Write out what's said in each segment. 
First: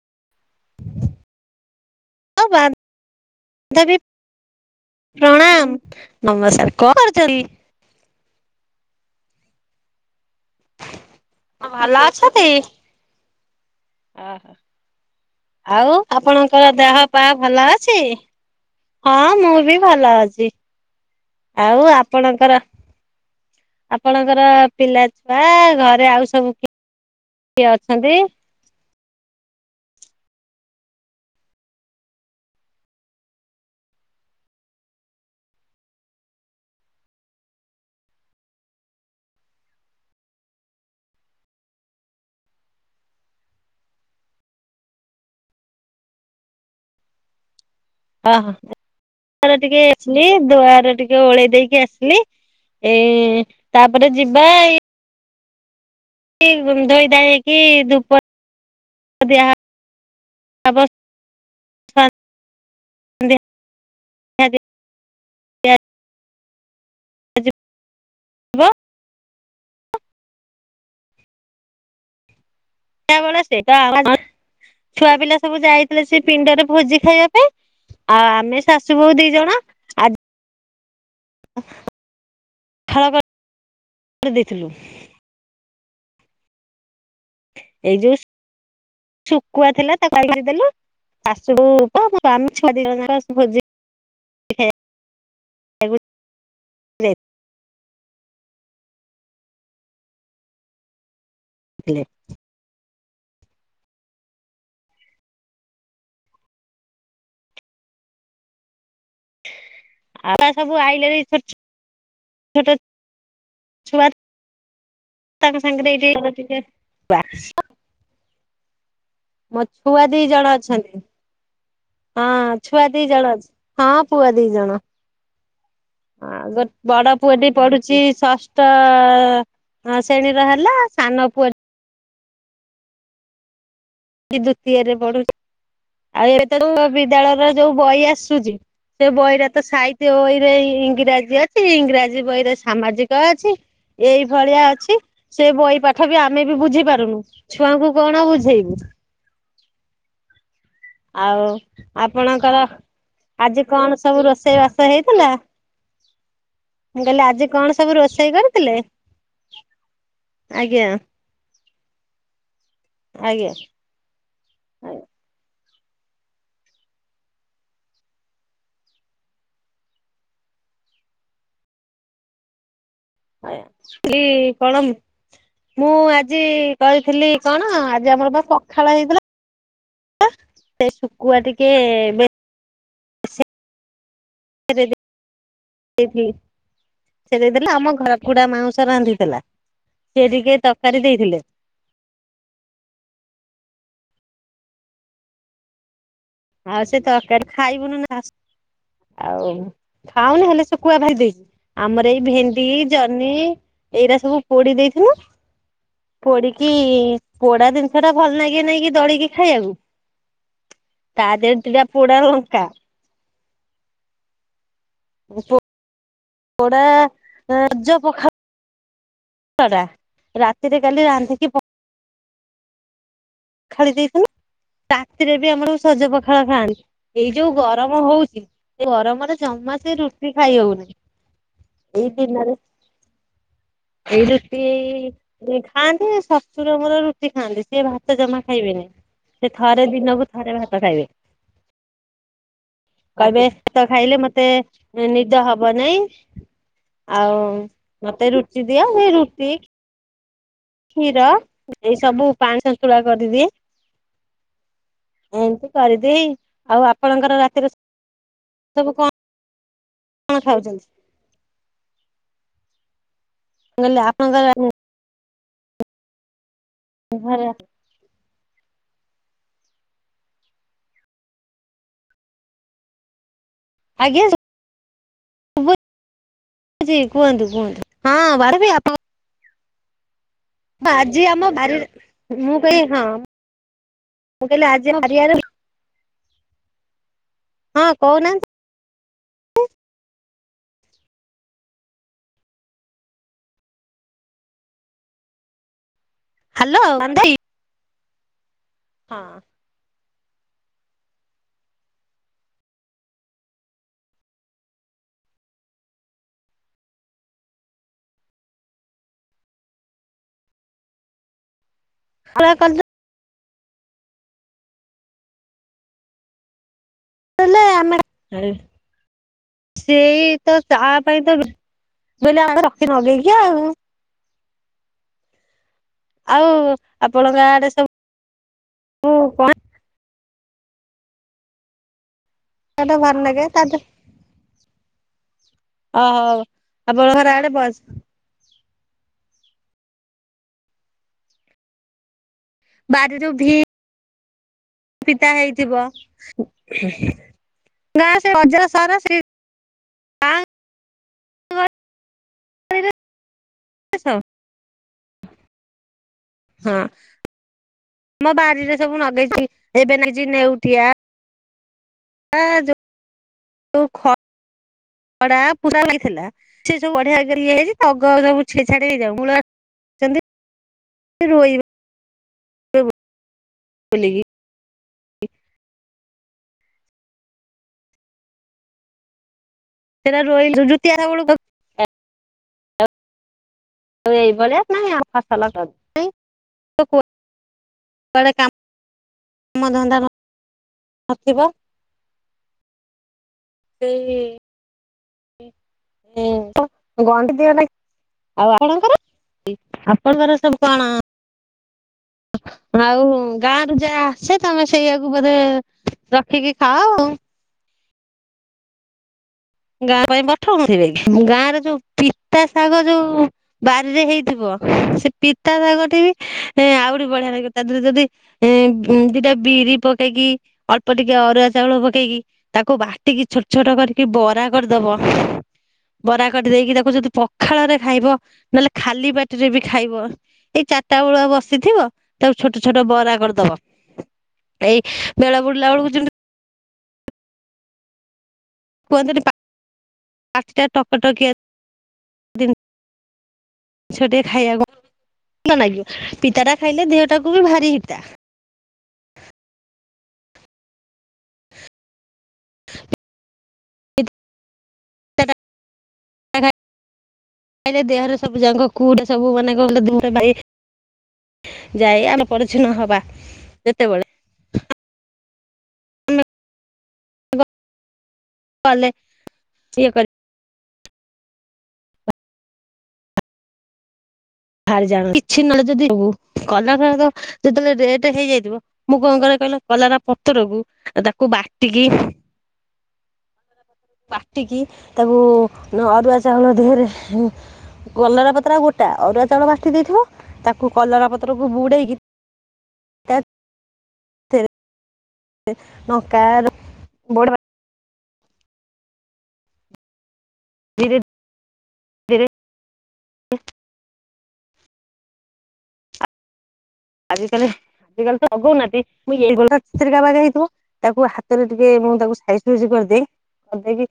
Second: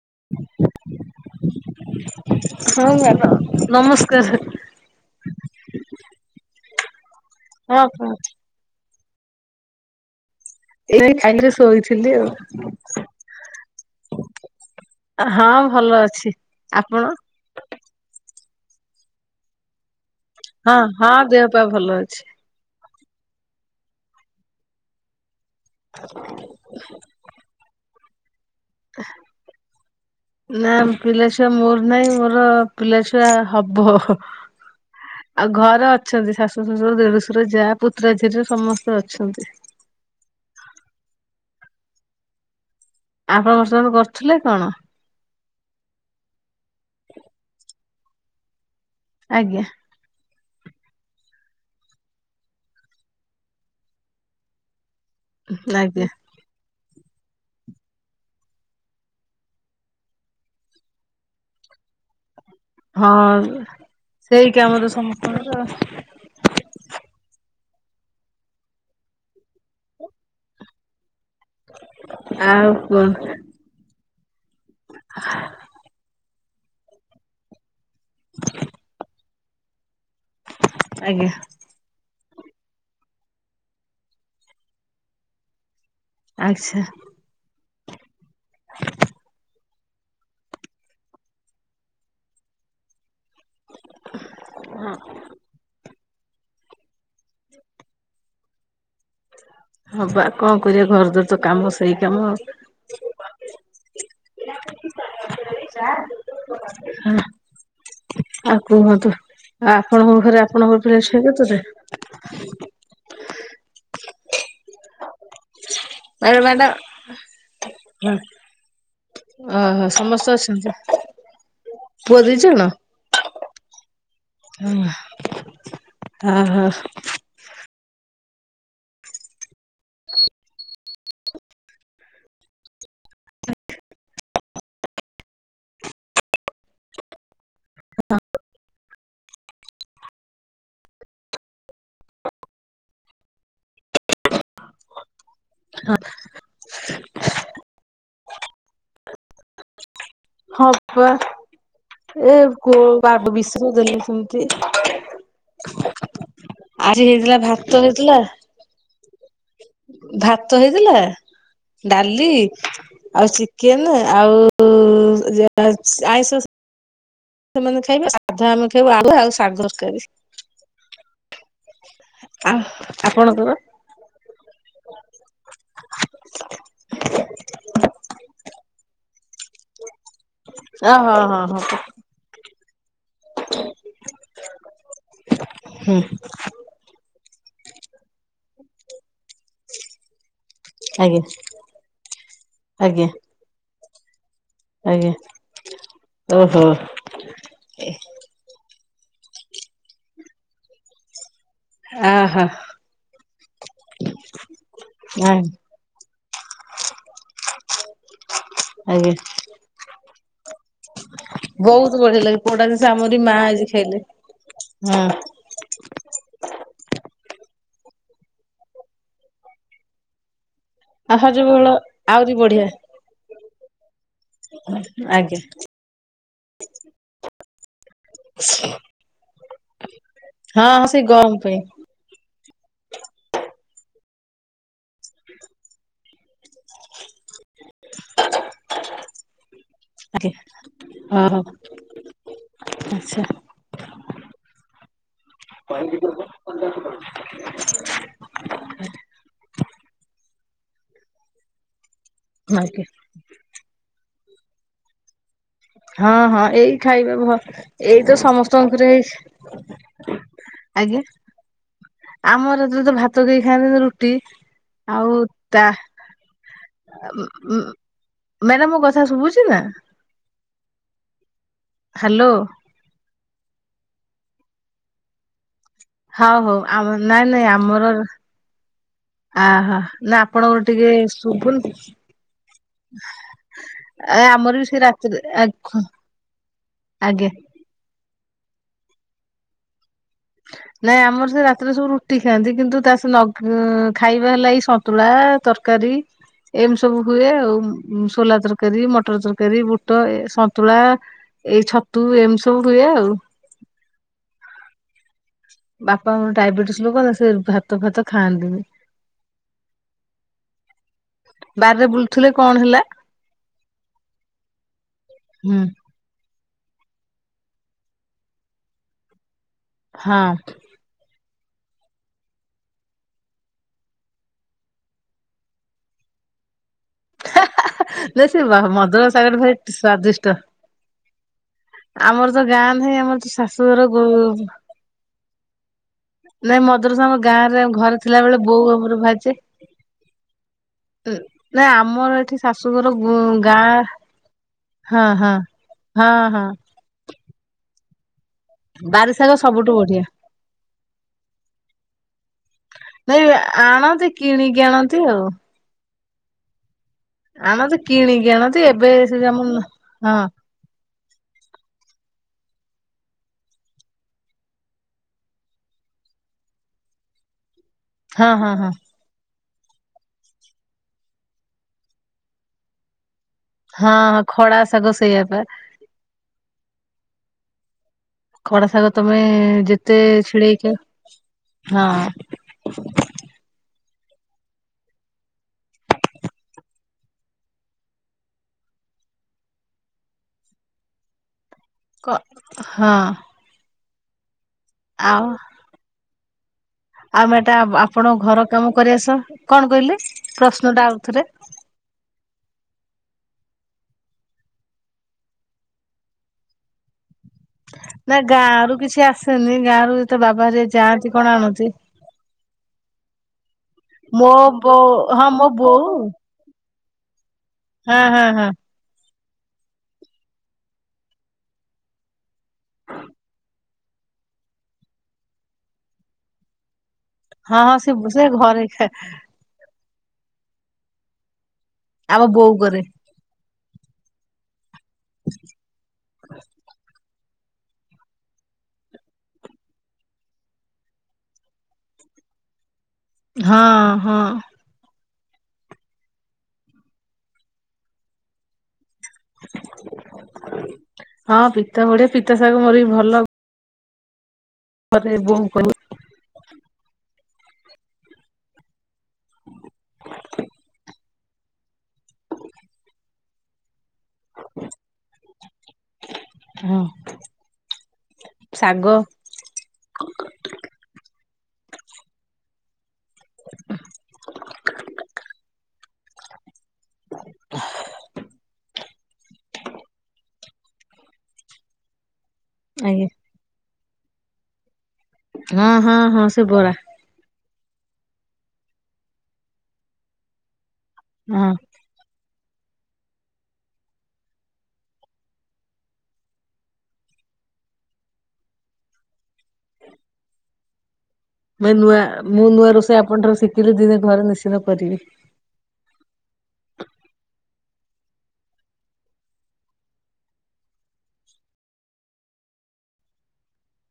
[inaudible] ଆଉ ହଁ ମ୍ୟାଡ଼ାମ ଦେବି ନମସ୍କାର ପ୍ରଣାମ ନମସ୍କାର କଣ କର ରଖ୍ ରଖ୍। ଏଇ ଖାଇରେ ଭଲ ଶୋଇଥିଲି ଆଉ ଆ ହଁ ଭଲ ଆଉ ଅଛି। ଆପଣଙ୍କର ଦେହ ଆପଣ ପା ଭଲ ଅଛି? ହଁ ମୁଁ ବି ଭଲ ଅଛି। ହଁ ହଁ ଦେହ ପା ଆଉ ଭଲ ଅଛି। ଆପଣଙ୍କର ଆପଣଙ୍କର ପିଲା ଛୁଆ ଘରେ ଆଉ ସବୁ କି କିଏ ଛନ୍ତି। [inaudible] ନା ପିଲାଛୁଆ ମୋର ନାଇଁ ମୋର ପିଲାଛୁଆ ହବ। ଆଉ ଘରେ ଅଛନ୍ତି ଶାଶୁ ଶ୍ୱଶୁର ଦେଢୁଶୁର ଯା ପୁତ୍ରାଝିଆରୀ ସମସ୍ତେ ଅଛନ୍ତି। [inaudible] ଆପଣ ବର୍ତମାନ କରୁଥିଲେ କଣ? ଓହୋ ଆଜ୍ଞା ଟିକେ ଆସିଲି ଦୁଆରେ ଟିକେ ଓଳେଇ ଦେଇକି ଆସିଲି ଏ ତାପରେ ଯିବା ଏଇ ଆଜ୍ଞା ଧୋଇ ଧାଇକି ହେଇକି ଧୂପ ଦିଆ [unintelligible] ହଁ ସେଇ କାମ ତ ସମସ୍ତଙ୍କର। ଜି ବ। [inaudible] ସେ କୁହନ୍ତୁ ବଳ ସେ ଛୁଆ ପିଲା ସବୁ ଯାଇଥିଲେ ସେ ପିଣ୍ଡରେ ଭୋଜି ଖାଇବା ପାଇଁ ଆଉ ଆମେ ଶାଶୁ ବୋଉ ଦି ଜଣ ଆ ଆଜ୍ଞା। ଖାଳ ଵା କରିଦେଉଥିଲୁ। ଅଚ୍ଛା! ଏଇ ଯୋଉ ଉସ ଶୁକୁଆ। ଥିଲା ତ କାଲି ସାରିଦେଲୁ, ଶାଶୁ [inaudible] କ ଆମେ ଛୁଆ ଦିଇ ଜଣ ଭୋଜି ହଁ। [inaudible] ହଁ ବା କଣ କରିବା, ଘର ଦର ତ କାମ ସେଇ ଯାଇଥିଲେ କାମ। [inaudible] ହଁ ଆଉ କୁହନ୍ତୁ। ଆଉ ଆପଣଙ୍କ ଘରେ ଆଉ ସବୁ ଆପଣଙ୍କର ପିଲା ଆଇଲେଣି ଶୋଇ ପଡ଼ିଛନ୍ତି? ଛୁଆର ତାଙ୍କ ସାଙ୍ଗରେ ଏଇଠି ରହ ଆରେ ଟିକେ ମ୍ୟାଡ଼ାମ ମୋ ଓହୋ ଛୁଆ ଦି ସମସ୍ତେ ଜଣ ଅଛନ୍ତି। ପୁଅ ଦି ହଁ ଜଣ ଛୁଆ ଦି ଜଣ ଅଛି, ହଁ ପୁଅ ଦି ଜଣ। ଆଉ ଓହୋ। ଗୋଟ ବଡ ପୁଅଟି ପଢୁ ଛି ଷଷ୍ଠ ଅ ଅ ଅ ଶ୍ରେଣୀର ହେଲା ସାନ ପୁଅ ୟେ ଦ୍ଵିତୀୟରେ ପଢୁ, [inaudible] ଆଉ ଇଏ ତେଣୁ ବିଦ୍ୟାଳୟରେ ଯୋଉ ବହି ଆସୁଛି ସେ ବହିରେ ତ ସାଇ ସେ ବହିରେ ଇଂରାଜୀ ଅଛି, ଇଂରାଜୀ ବହିରେ ସାମାଜିକ ଅଛି ଏଇ ଭଳିଆ ଅଛି, ସେ ବହି ପାଠ ବି ଆମେ ବି ବୁଝି ପାରୁନୁ, ଛୁଆଙ୍କୁ କଣ ବୁଝେଇବୁ। ହଁ ହଁ, ଆଉ ଏ ଆପଣଙ୍କର କୋଉ ଵାତ ଆଜି କଣ ବିଶୁଦେଲି ସବୁ ସେମିତି। ରୋଷେଇ ବାସ ହେଇଥିଲା [unintelligible] ମୁଁ କହିଲି ହେଇଥିଲା ଆଜି ଭାତ କ'ଣ ସବୁ ହେଇଥିଲା ରୋଷେଇ କରିଥିଲେ? ଭାତ ଆଜ୍ଞା ହେଇଥିଲା ଡାଲି, ଆଉ ଆଜ୍ଞା ଚିକେନ ଆଉ ଉ ଉ ଉ ଯାହା ଆଇଁଷ ସେମାନେ ଖାଇବେ, ସାଧା ଆମେ ଖାଇବୁ, ଆଳୁ ଆଉ ଶାଗ କରି। ଅହ ଆଜ୍ଞା, ସେଠି କଳମ ମୁଁ ଆଜି କରିଥିଲି କଣ ଆଜି ଆମର ବା ପଖାଳ ହେଇଥିଲା। ସେ ଓ ଶୁକୁଆ ଟିକେ ବେ ହ [inaudible] ହୁଁ। ଦେଇଥିଲି। ସେ ଦେଇଦେଲା ଆମ ଘର କୁକୁଡ଼ା ମାଉଁସ ରାନ୍ଧି। ହେଲା ସେ ଟିକେ ତରକାରୀ ଆଜ୍ଞା ଦେଇଥିଲେ। ଆଜ୍ଞା ଆଜ୍ଞା, ଓହୋ। ଆଉ ସେ ତରକାରୀ ଖାଇବୁନୁ ନୁ ଆସ ଆଉ ଖାଉନୁ ହେଲେ ଶୁଖୁଆ ଭାଜି ଦେଇଛିି। ଆମର ଏଇ ଭେଣ୍ଡି, ଆହା ଜହ୍ନି ଏଇରା ସବୁ ପୋଡି ଦେଇଥିଲୁ। ପୋଡିକି ପୋଡା ଜିନିଷ ଟା ଭଲ ଲାଗେ ନାଇଁ କି ଆଜ୍ଞା। ଦଳିକି ଖାଇବାକୁ। ତା ଦେହରେ ଦିଟା ବହୁତ ପୋଡା ବଢିଆ ଲାଗେ, ଲଙ୍କା ପୋଡା ଜିନିଷ ଆମରି ମା ଶିଖେଇଲେ, ହୁଁ ପୋଡା ରଜ ପଖା [inaudible] କଉଁଟା ରା [inaudible] ଆହୁରି ବଢିଆ, ଖାଳି ଦିପୁ ରାତିରେ ଆଜ୍ଞା ବି ଆମର ସଜ ପଖାଳ ଖାଆନ୍ ଏଇ ଯୋଉ ଗରମ ହଉଛି ସେ ଗରମରେ ଜ ଜମା ସେ ରୁଟି ଖାଇ ହଁ ହଁ ହଉନି ସେଇ ଗରମ ପାଇଁ ଏଇ ଦିନରେ ଏଇ ରୁଟି କରି ଖାଆନ୍ତି ଶଶୁର ମୋର ରୁଟି ଖାଆନ୍ତି। ସେ ଭାତ ଜମା ଖାଇବେନି ସେ ଥରେ ଦିନକୁ ଆଜ୍ଞା। ଥରେ ଭାତ ଖାଇବେ। ଓହୋ ଆଚ୍ଛା କହିବେ ଭାତ ଖାଇଲେ ମତେ ନିଦ ହବ ନାଇଁ। ଆଉ ମତେ ରୁଟି ଦିଅ ମୁଁ ରୁଟି କ୍ଷୀର ଏଇ ସବୁ ପାଣି ଆଜ୍ଞା ସନ୍ତୁଳା କରିଦିଏ। ଏମିତି ହଁ କରିଦିଏ ହଁ ଏଇ ଆଉ ଖାଇବେ ମ ଆପଣଙ୍କର ରାତିରେ ଏଇ ତ ସମସ୍ତଙ୍କର ସବୁ କଣ ଘରେ କଣ ଖାଉଚନ୍ତି? ଆଜ୍ଞା ଆମର ତ ଭାତ କେହି ଖାଆନ୍ତିନି ରୁଟି ଆପଣଙ୍କର ଆଉ ତା ଉ ଉଁ। ମ୍ୟାଡ଼ାମ ମୋ କଥା ଶୁଭୁଚି ନା ହାଲୋ। ଆଜ୍ଞା। ଶୁଭୁଛି ହଉ ହଉ ଆମ ନାଇଁ କୁହନ୍ତୁ ନାଇଁ କୁହନ୍ତୁ ଆମର ହଁ ବାନ୍ଧବୀ ଆପଣ ଅହୋ ଆପଣଙ୍କର ଟିକେ ଆଜି ସୁୁ ଆମ ବାରିରେ ମୁଁ କହିଲି ହଁ ଆ ମୁଁ ଆମର ବି କହିଲି ସେ ଆଜି ଆମ ରାତିରେ ବାରିଆଡେ ହଁ ଆଗ୍ ଆଜ୍ଞା। କହୁନାହା ନ୍ତି। [inaudible] ନାଇଁ ଆମର ସେ ରାତିରେ ସବୁ ରୁଟି ଖାଆନ୍ତି କିନ୍ତୁ ତା ସେ ନଗ ଖାଇବା ହେଲା ଏଇ ସନ୍ତୁଳା ତରକାରୀ। ଏମିତି ହ୍ୟାଲୋ ସବୁ ହୁଏ ବାନ୍ଧବୀ ଆଉ ସୋଲା ତରକାରୀ ମଟର ତରକାରୀ ବୁଟ ଏ ସନ୍ତୁଳା ଏଇ ଛତୁ ଏମି ସବୁ ହୁଏ ଆଉ। ବାପା ମର ଡାଇବେଟିସ ଲୋକ ନା ସେ ଭାତ ଫାତ ଖାଆନ୍ତିନି। ବାରରେ ବୁଲୁଥିଲେ କଣ ହେଲା? ହୁଁ। ଲେ ଆମେ ଏ ହଁ ସେଇ ତ ତା ପାଇଁ ତ ବୋଇିଲ ଆମ ରଖି ନଗେଇକି ଆଉ। ଆଉ? ଆପଣଙ୍କ ହା ହା ଆଡେ ହା ଦେଶ ବା ମଧୁର ସବୁ ସାଗର କଣ ଭାଇ ସ୍ଵାଦିଷ୍ଟ। ଆମର ତ ଗାଁ ନାହିଁ ଭଲ ଆମର ତ ଲାଗେ ତା ଶାଶୁଘର ଗୋ ଓହୋ ନାଇଁ ମଦରସ ଆପଣ ଆମ ଘର ଆଡେ ଗାଁରେ ବସ୍ ଘରେ ଥିଲା ବେଳେ ବୋଉଆମର ଭାଜେ ନା ଆମର ଏଠି ଶାଶୁଘର ବାରି ଗୁ ଯୋଉ ଭି ଗାଁ ହଁ ହଁ ପିତା ହେଇଥିବ, ହଁ ହଁ ଗାଁ ସେ ବଜାର ସହର ସେ ବାରି ଶାଗ ସବୁଠୁ ବଢିଆ। ଗାଁ ନାଇଁ ଆଣନ୍ତି ସବୁ କିଣିକି ଆଣନ୍ତି ଆଉ। ହୁଁ ଆଣନ୍ତି କିଣିକି ମୋ ଆଣନ୍ତି ବାରିରେ ଏବେ ସବୁ ସେ ଆମ ନଗେଇଚି, ହଁ ଏବେ ନାଇଚି ନେଉଟିଆ। ହଁ ଯ ଉ ଖ ଖଡ଼ା ପୁରା ହେଇଥିଲା ସେ ଯୋଉ ବଢିଆ କି ଇଏ ହେଇଚି। ଅଗ ହଁ ସବୁ ହଁ ଛ ହଁ ଛାଡି ହେଇଯାଉ ମୂଳ ଚନ୍ତି ରୋଇ ହଁ ବୋଲିକି ହଁ ଖଳା ସାଗ ସେଇଆ ପା। ଖଡ଼ା ଶାଗ ତମେ ଯେତେ ସେଟା ରୋଇ ଛିଡେଇକ ଜୁତିଆ ବେଳକୁ ହଁ ଏଇ ଭଳିଆ ନାଇ ଆଉ ଫସଲ [unintelligible] କୁଆଡ଼େ କାମ ମ ଧନ୍ଦା ନଥିବ। କ ହଁ। ସେଇ ଆଉ? ହୁଁ। ଆମେ ଏଟା ଆପଣଙ୍କ ଘର କାମ କରି ଆସ, କଣ କହିଲେ ଆପଣଙ୍କର ସବୁ ପ୍ରଶ୍ନ ଟା କଣ ଆଉ ଥରେ [inaudible] ଆଉ ଗାଁରୁ ଯାହା ଆସେ ତମେ ସେଇଆାକୁ ବୋଧେ ରଖିକି ଖାଅ ଆଉ? ନା ଗାଁ ରୁ କିଛି ଆସ ସେନି, ଗାଁରୁ ଗାଁ ଯେତେ ପାଇଁ ବାବା ହାର ପଠଉନଥିବେ ଯାଆନ୍ତି କି କଣ ଗାଁ ରେ ଆଣଥିବେ। ଯୋଉ ପିତା ଶାଗ ଯୋଉ ବାରିରେ ହେଇଥିବ ସେ ହଁ ମୋ ପିତା ଶାଗ ବୋଉ ଟେ ବି ଏ ଆଉରିି ବଢିଆ ଲା ତା ଦେହରେ ହଁ ଯଦି ହଁ ହଁ ଏ ଦିଟା ବିରି ପକେଇକି ଅଳ୍ପ ଟିକେ ଅରୁଆ ଚାଉଳ ପକେଇକି ତାକୁ ବାଟିକି ଛୋଟ ଛୋଟ କରିକି ବ ବରା କରିଦବ। ବରା କରିଦେଇକି ତାକୁ ଯଦି ହଁ ପଖାଳରେ ହଁ ସେ ଖାଇବ ସେ ଘରେ ନହେଲେ ଖା ଖାଲି ପାଟିରେ ବି ଖାଇବ ଏଇ ଚାରିଟା ବେଳଆ ବସ ଶିଥିବ ଆମ ତାକୁ ବୋଉ ଛୋଟ କରେ। ଛୋଟ ବରା କରିଦବ। ଏଇ ବେଳ ବୁଡିଲା ବେଳକୁ ଯେମିତି କୁହନ୍ତିନି ପା ପାଟିଟା ଟକଟକିଆ ହଁ ହଁ। ଟିକେ ଖାଇବାକୁ [unintelligible] ପିତାଟା ଖାଇଲେ ଦେହଟାକୁ ବି ଭାରି ହିତା। ହଁ ପିତା ଭଳିଆ ପିତା ଶାଗ ମୋର ବି ଭଲ [unintelligible] ଖାଇଲେ ଦେହରେ ସବୁ ଯାକ [unintelligible] ସବୁ ମାନେ। [unintelligible] ଯାଇ ଆମେ ପରିଚ୍ଛନ୍ନ ହବା। ଯେତେବେଳେ ହଁ। ଶାଗ [unintelligible] [inaudible] ଭାରି ଯାଣ କିଛି ନହେଲେ ଯଦି ଗଲା ବେଳକ ଯେତେବେଳେ ରେଟ ହେଇଯାଇଥିବ ମୁଁ କଣ କରେ କହିଲ କଲରା ପତରକୁ ତାକୁ ବାଟିକି ଆଜ୍ଞା। ବାଟିକି ତାକୁ ହଁ ହଁ ଅରୁଆ ହଁ ସେ ଚାଉଳ ବରା ଦେହରେ କଲରା ପତ୍ର ଗୋଟା ଅରୁଆ ଚାଉଳ ବାଟି ଦେଇଥିବ ତାକୁ କଲରା ପତ୍ରକୁ ହଁ। ବୁଡେଇକି। [unintelligible] ନଙ୍କା ର। [unintelligible] [unintelligible] ମ ନୂଆ ମୁଁ ନୂଆ ରୋଷେଇ ଆପଣ ଠାରୁ ଶିଖିଲି ଦିନେ ଘରେ ନି ଶ୍ଚିତ କରିବି। [unintelligible] ହେଇଥିବ ତାକୁ ହାତରେ ଟିକେ ମୁଁ ତାକୁ ସାଇଜ୍ ଫାଇଜ୍ କରିଦିଏ। କରଦେଇକି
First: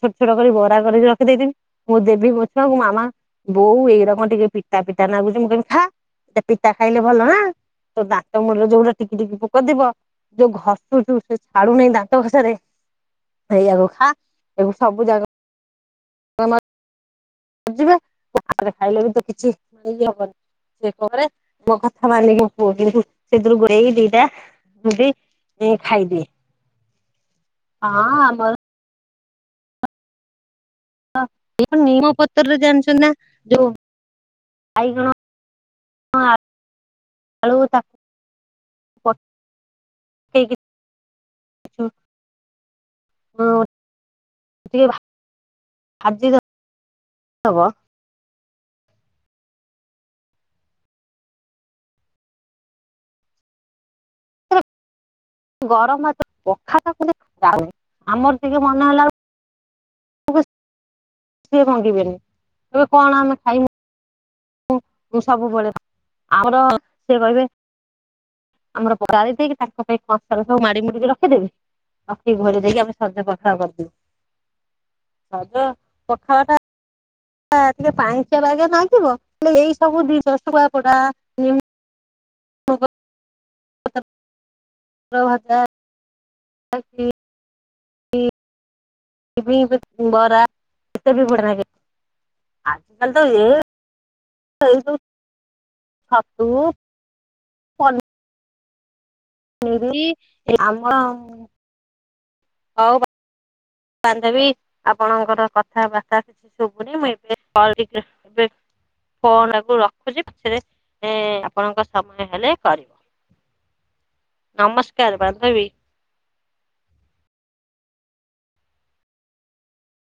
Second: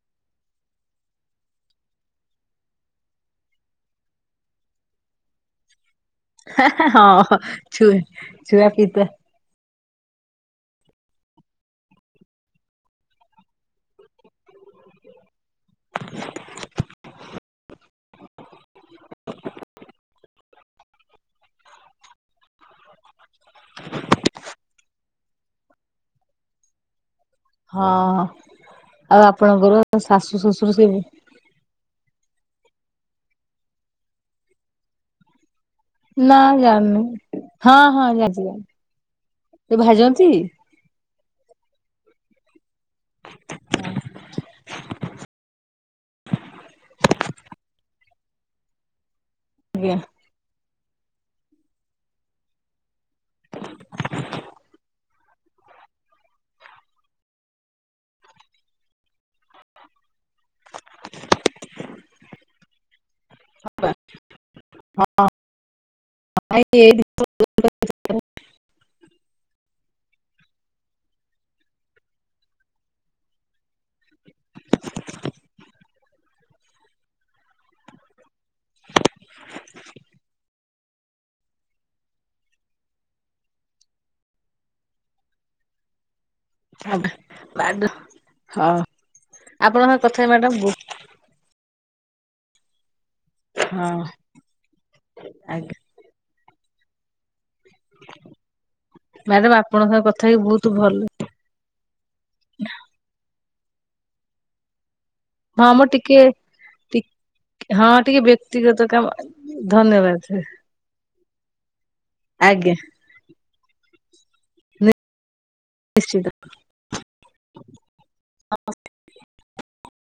ଛୋଟ ଛୋଟ କରି ବରା କରିକି ରଖି ଦେଇଥିବି। ମୁଁ ଦେବି ମୋ ଛୁଆଙ୍କୁ ମାମା ବୋଉ ଏଇରା କଣ ଟିକେ ପିଠା ପିତା ନାଗୁଛି ମୁଁକହିବି ଖା ପିତା ଖାଇଲେ ଭଲ ନା। ହଁ ଛୁଆ ତୋ ଦାନ୍ତ ମୂଳରେ ଛୁଆ ଯୋଉ ପିତା ଟିକି ଟିକି ପୋକ ଥିବ ଯୋଉ ଘସୁଚୁ ସେ ଛାଡୁନେଇ ଦାନ୍ତ ଘସାରେ ଏଇଆକୁ ଖା। ଏବେ ସବୁ ଜାଗ [unintelligible] ବୁଝିବେ ରେ ଖାଇଲେ ବି ତ କିଛି ଇଏ ହବନି ସେ [unintelligible] ମୋ କଥା ମାନିକି ମୋ ପୁଅ ଝିଅ ଙ୍କୁ ସେଥିରୁ ଗୁରେଇକି ଦିଟା [unintelligible] ଖାଇଦିଏ। ହଁ ଆଉ ଆପଣଙ୍କର ଶାଶୁ ଶଶୁ ହଁ ନିମ ପତ୍ରରେ ଜାଣିଛନ୍ତି ନା ଯୋଉ ବାଇଗଣ ନା ଜାଣିନି। ଆଳୁ ହଁ ତାକୁ ହଁ ଜାଣିଚି ଜାଣିଚି। ସେ ଭାଜନ୍ତି? ପକେଇକି [inaudible] ହଁ ଟିକେ ଭା ଭାଜି ଦ ଦବ ଆଜ୍ଞା। [inaudible] ଗରମ ଭାତରେ ପଖାଳ କଲେ [unintelligible] ଆମର ଟିକେ ମନେ ହେଲା ବେଳ କୁ [unintelligible] ସିଏ ଭାଙ୍ଗିବେନି କହିବେ କଣ ଆମେ ଖାଇନୁ ମୁଁ ସବୁବେଳେ ଆମର ନାଇଁ ଏଇଠି ସେ କହିବେ ଆମର ଗାଳିଦେଇକି ତାଙ୍କ ପାଇଁ। [unintelligible] ରଖିଦେବି ରଖିକି ଘରେ ଯାଇକି ଆମେ ସଜ ପଖା କରିଦେବୁ। ସଜ ପଖାଲଟା ହ ଟିକେ ପାଇଞ୍ଚିଆ ପାଇଞ୍ଚିଆ ନାଗିବ ହେଲେ ଏଇ ସବୁ [unintelligible] [unintelligible] ଆଜି [inaudible] ଆପଣଙ୍କ କଥା ମ୍ୟାଡାମ ହଁ [unintelligible] ହଁ। ସାଇନ୍ତୁ ତୁ ମ୍ୟାଡାମ ଆପଣଙ୍କ ସହ ପନିରି କଥା ହେଇକି ବୋହୁତ ଆମର ଭଲ ହଉ [unintelligible] ପାନ୍ଦ ବି। ଆପଣଙ୍କର ହଁ ମୁଁ କଥାବାର୍ତ୍ତା ଟିକେ କିଛି ଶୁଭୁନି ମୁଁ ଏବେ ହଁ କଲଟିକୁ ଟିକେ ବ୍ୟକ୍ତିଗତ କାମ ରଖୁଚି ଧନ୍ୟବାଦ ରଖୁଛି ପଛରେ ଏ ଆପଣଙ୍କ ସମୟ ହେଲେ ଆଜ୍ଞା କରିବ ନମସ୍କାର ବାନ୍ଧବୀ ନିଶ୍ଚତ